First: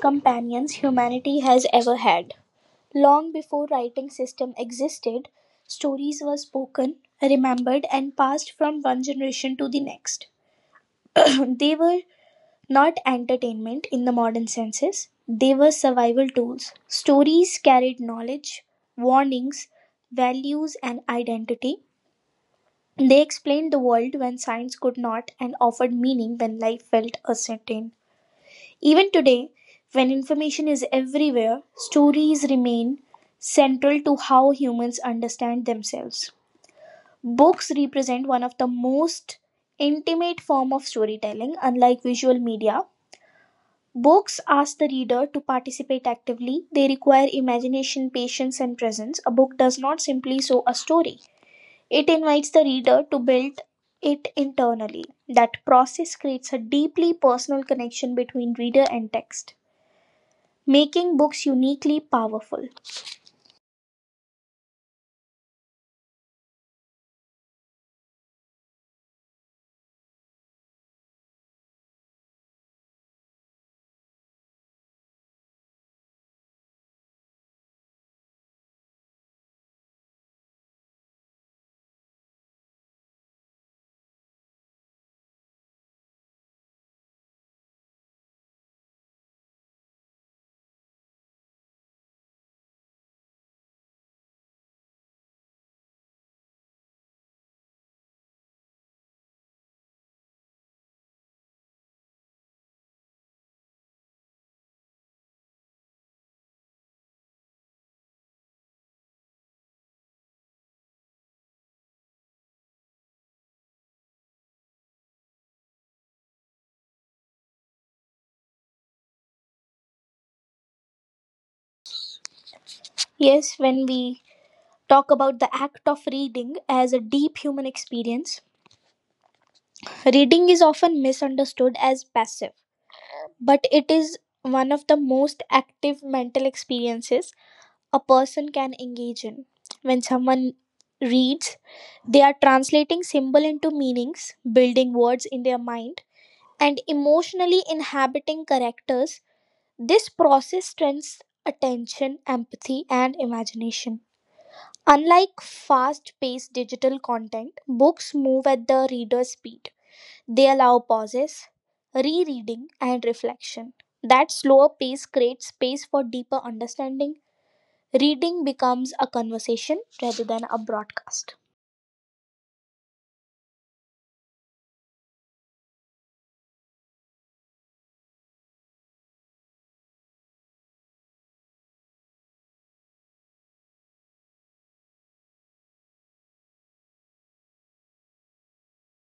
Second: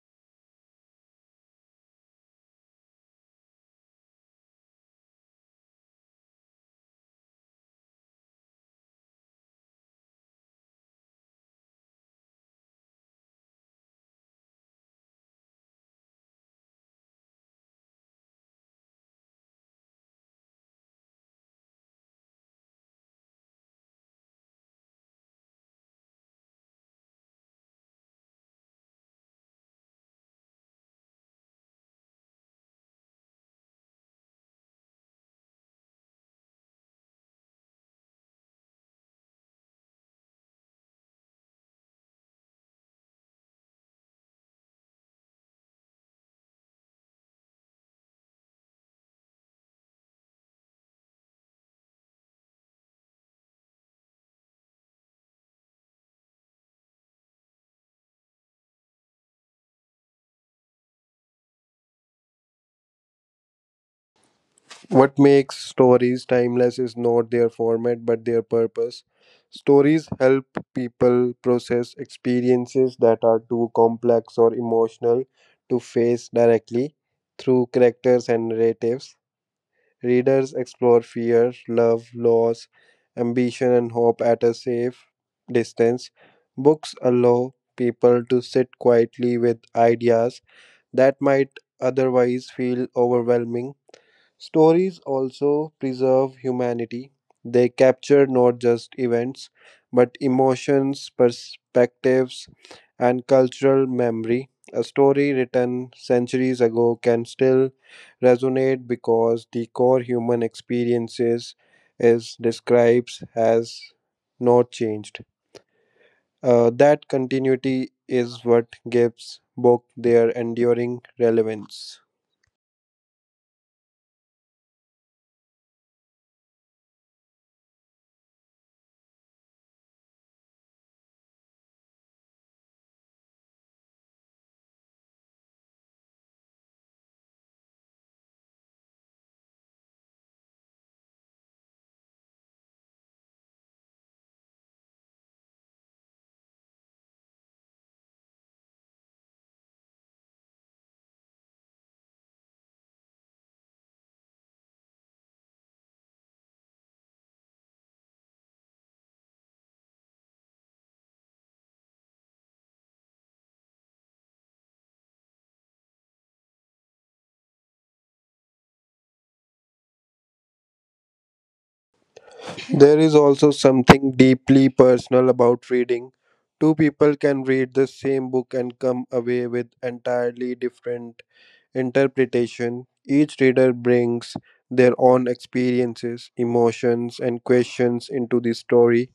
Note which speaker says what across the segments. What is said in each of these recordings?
Speaker 1: companions humanity has ever had. Long before writing system existed, stories were spoken, remembered and passed from one generation to the next. They were not entertainment in the modern senses, they were survival tools. Stories carried knowledge, warnings, values and identity. They explained the world when science could not and offered meaning when life felt uncertain. Even today, when information is everywhere, stories remain central to how humans understand themselves. Books represent one of the most intimate form of storytelling unlike visual media. Books ask the reader to participate actively. They require imagination, patience and presence. A book does not simply show a story. It invites the reader to build it internally. That process creates a deeply personal connection between reader and text, making books uniquely powerful.
Speaker 2: What makes stories timeless is not their format but their purpose. Stories help people process experiences that are too complex or emotional to face directly through characters and narratives. Readers explore fear, love, loss, ambition, and hope at a safe distance. Books allow people to sit quietly with ideas that might otherwise feel overwhelming. Stories also preserve humanity. They capture not just events, but emotions, perspectives, and cultural memory. A story written centuries ago can still resonate because the core human experiences is describes has not changed. That continuity is what gives book their enduring relevance.
Speaker 1: Yes, when we talk about the act of reading as a deep human experience, reading is often misunderstood as passive, but it is one of the most active mental experiences a person can engage in. When someone reads, they are translating symbol into meanings, building words in their mind, and emotionally inhabiting characters. This process strengthens attention, empathy, and imagination. Unlike fast paced digital content, books move at the reader's speed. They allow pauses, rereading, and reflection. That slower pace creates space for deeper understanding. Reading becomes a conversation rather than a broadcast.
Speaker 2: There is also something deeply personal about reading. Two people can read the same book and come away with entirely different interpretation. Each reader brings their own experiences, emotions, and questions into the story.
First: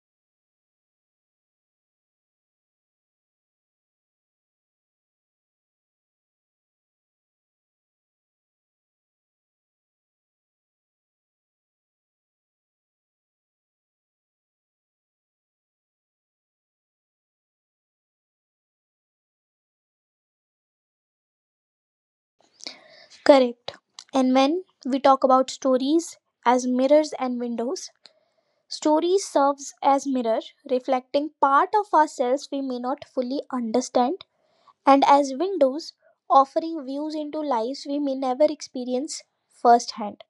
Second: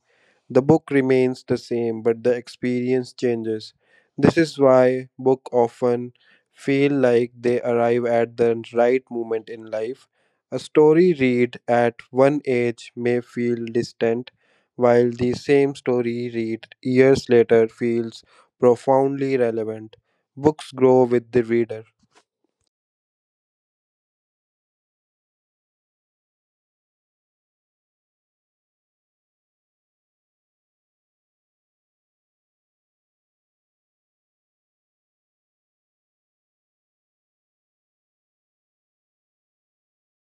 Speaker 2: The book remains the same, but the experience changes. This is why books often feel like they arrive at the right moment in life. A story read at one age may feel distant, while the same story read years later feels profoundly relevant. Books grow with the reader.
Speaker 1: Correct. And when we talk about stories as mirrors and windows, story serves as mirror, reflecting part of ourselves we may not fully understand, and as windows, offering views into lives we may never experience firsthand.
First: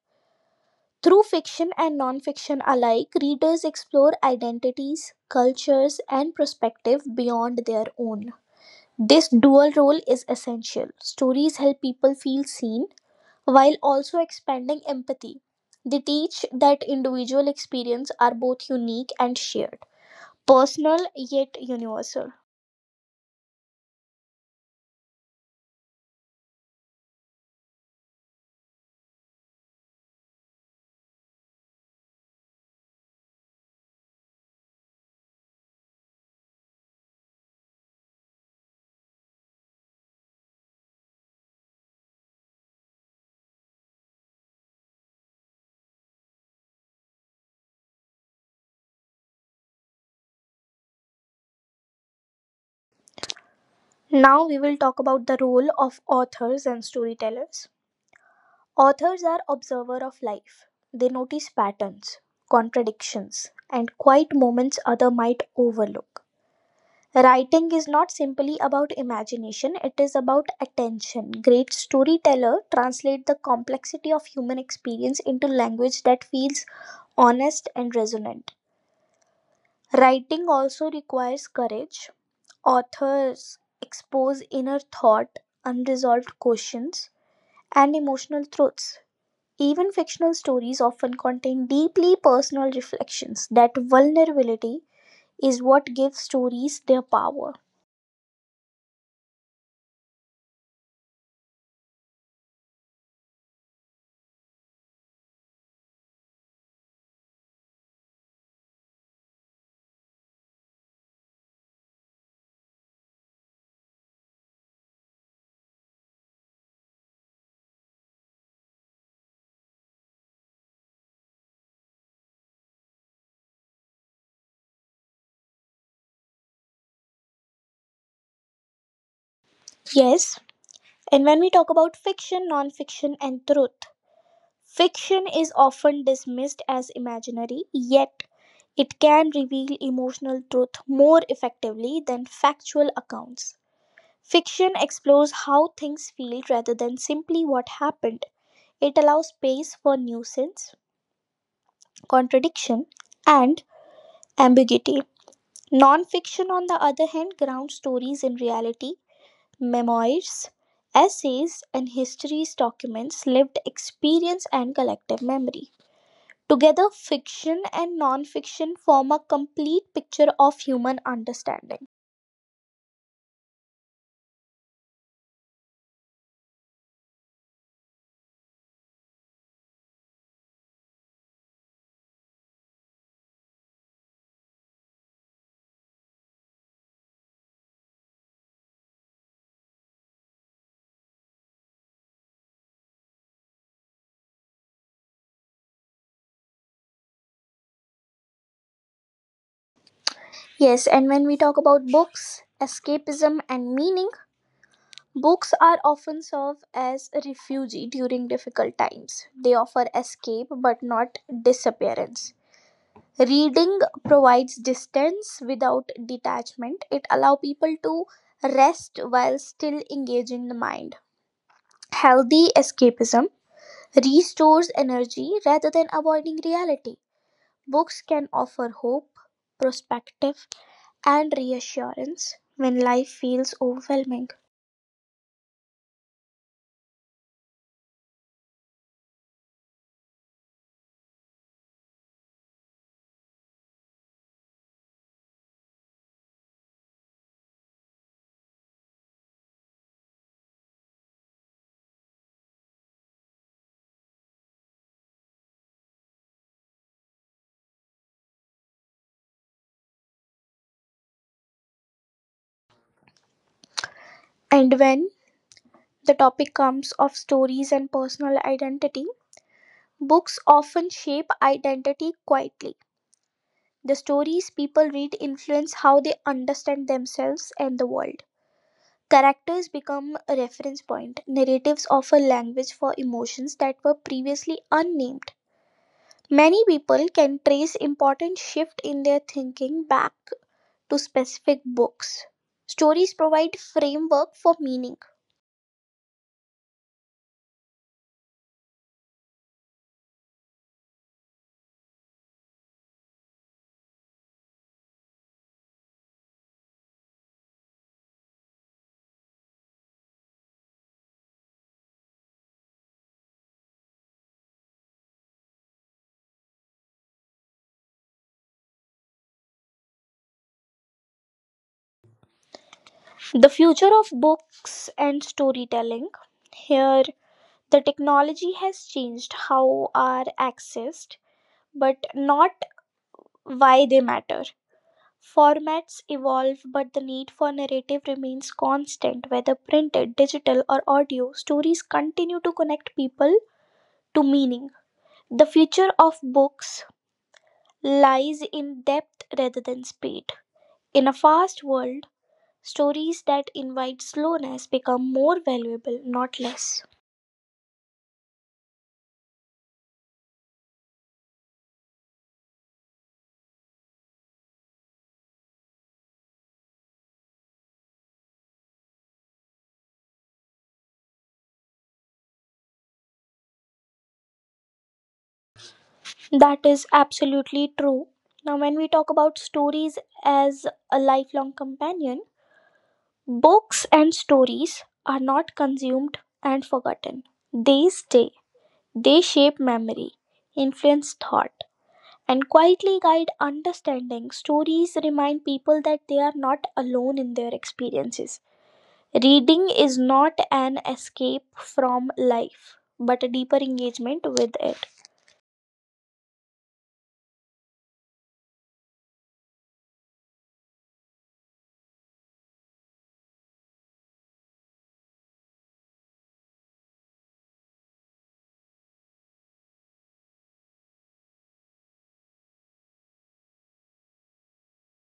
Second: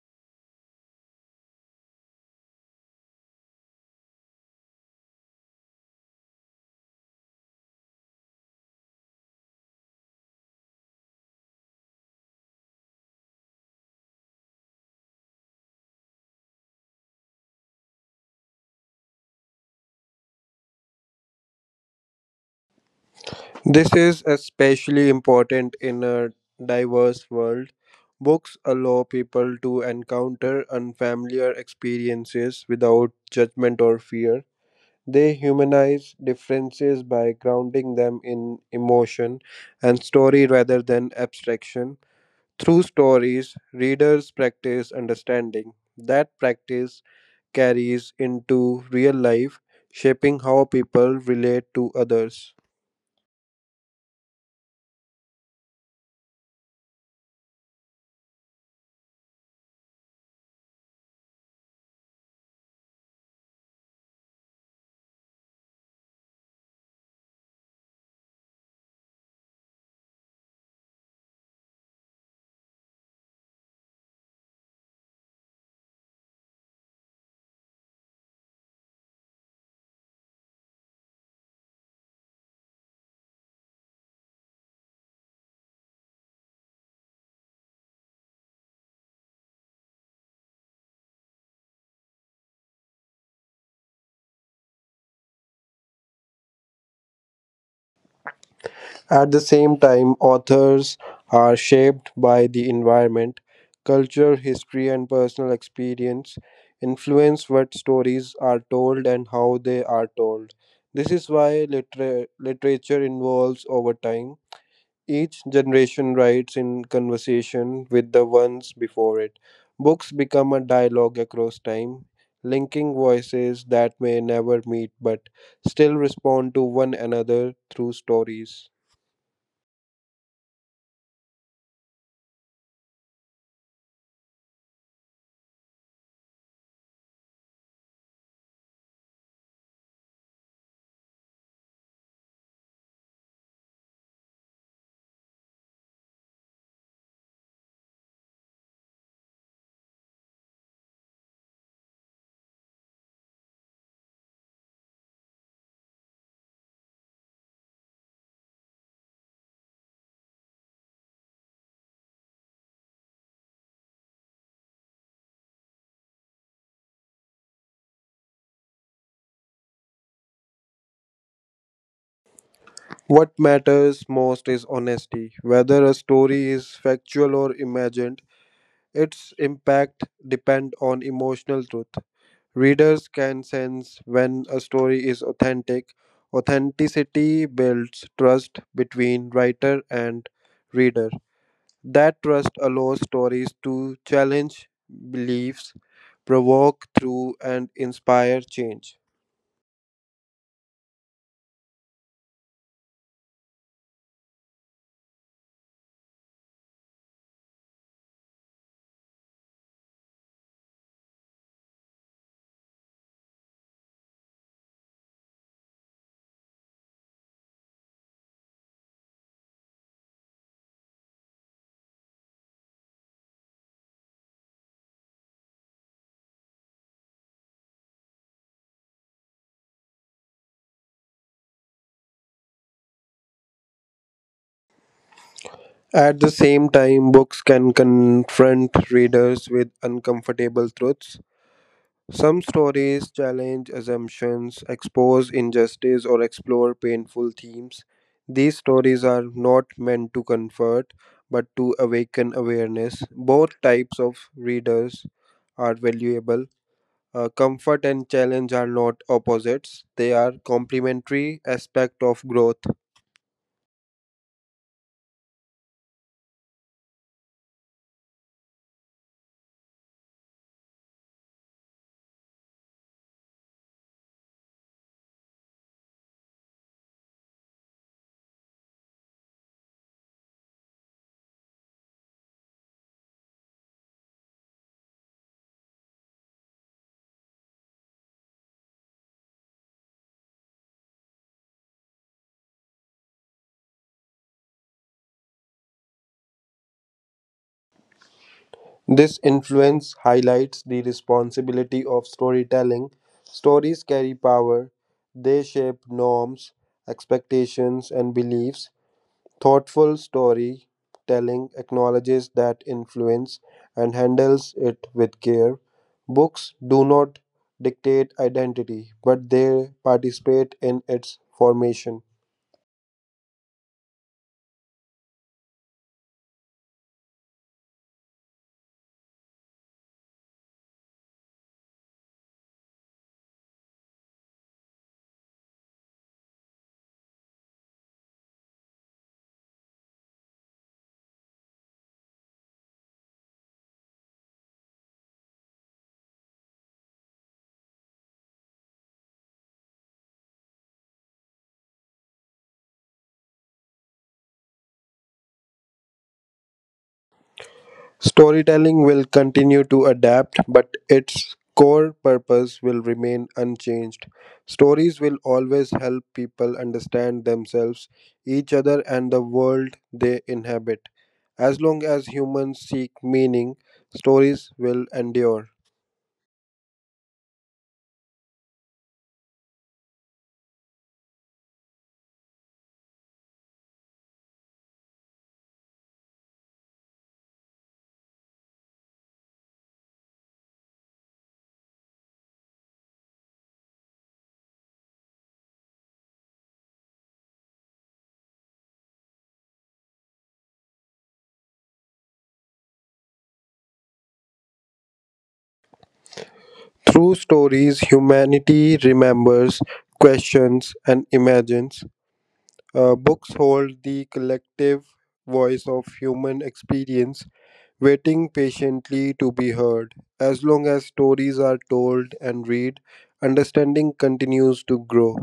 Speaker 1: Through fiction and non-fiction alike, readers explore identities, cultures, and perspective beyond their own. This dual role is essential. Stories help people feel seen while also expanding empathy. They teach that individual experiences are both unique and shared, personal yet universal.
Speaker 2: This is especially important in a diverse world. Books allow people to encounter unfamiliar experiences without judgment or fear. They humanize differences by grounding them in emotion and story rather than abstraction. Through stories, readers practice understanding. That practice carries into real life, shaping how people relate to others.
Speaker 1: Now we will talk about the role of authors and storytellers. Authors are observer of life. They notice patterns, contradictions, and quiet moments other might overlook. Writing is not simply about imagination, it is about attention. Great storyteller translate the complexity of human experience into language that feels honest and resonant. Writing also requires courage. Authors expose inner thought, unresolved questions, and emotional truths. Even fictional stories often contain deeply personal reflections. That vulnerability is what gives stories their power.
Speaker 2: At the same time, authors are shaped by the environment, culture, history, and personal experience, influence what stories are told and how they are told. This is why literature evolves over time. Each generation writes in conversation with the ones before it. Books become a dialogue across time, linking voices that may never meet but still respond to one another through stories.
Speaker 1: Yes, and when we talk about fiction, non fiction, and truth, fiction is often dismissed as imaginary, yet it can reveal emotional truth more effectively than factual accounts. Fiction explores how things feel rather than simply what happened. It allows space for nuisance, contradiction, and ambiguity. Non-fiction, on the other hand, grounds stories in reality, memoirs, essays, and histories, documents, lived experience, and collective memory. Together, fiction and non-fiction form a complete picture of human understanding.
Speaker 2: What matters most is honesty. Whether a story is factual or imagined, its impact depends on emotional truth. Readers can sense when a story is authentic. Authenticity builds trust between writer and reader. That trust allows stories to challenge beliefs, provoke through, and inspire change.
Speaker 1: Yes, and when we talk about books, escapism, and meaning, books are often serve as a refuge during difficult times. They offer escape but not disappearance. Reading provides distance without detachment. It allows people to rest while still engaging the mind. Healthy escapism restores energy rather than avoiding reality. Books can offer hope, perspective, and reassurance when life feels overwhelming.
Speaker 2: At the same time, books can confront readers with uncomfortable truths. Some stories challenge assumptions, expose injustice, or explore painful themes. These stories are not meant to comfort, but to awaken awareness. Both types of readers are valuable. Comfort and challenge are not opposites, they are complementary aspects of growth.
Speaker 1: And when the topic comes of stories and personal identity. Books often shape identity quietly. The stories people read influence how they understand themselves and the world. Characters become a reference point. Narratives offer language for emotions that were previously unnamed. Many people can trace important shift in their thinking back to specific books. Stories provide framework for meaning.
Speaker 2: This influence highlights the responsibility of storytelling. Stories carry power, they shape norms, expectations, and beliefs. Thoughtful storytelling acknowledges that influence and handles it with care. Books do not dictate identity, but they participate in its formation.
Speaker 1: The future of books and storytelling. Here, the technology has changed how are accessed, but not why they matter. Formats evolve, but the need for narrative remains constant, whether printed, digital, or audio. Stories continue to connect people to meaning. The future of books lies in depth rather than speed. In a fast world, stories that invite slowness become more valuable, not less.
Speaker 2: Storytelling will continue to adapt, but its core purpose will remain unchanged. Stories will always help people understand themselves, each other, and the world they inhabit. As long as humans seek meaning, stories will endure.
Speaker 1: That is absolutely true. Now, when we talk about stories as a lifelong companion, books and stories are not consumed and forgotten. They stay, they shape memory, influence thought, and quietly guide understanding. Stories remind people that they are not alone in their experiences. Reading is not an escape from life, but a deeper engagement with it.
Speaker 2: Through stories, humanity remembers, questions, and imagines. Books hold the collective voice of human experience waiting patiently to be heard. As long as stories are told and read, understanding continues to grow.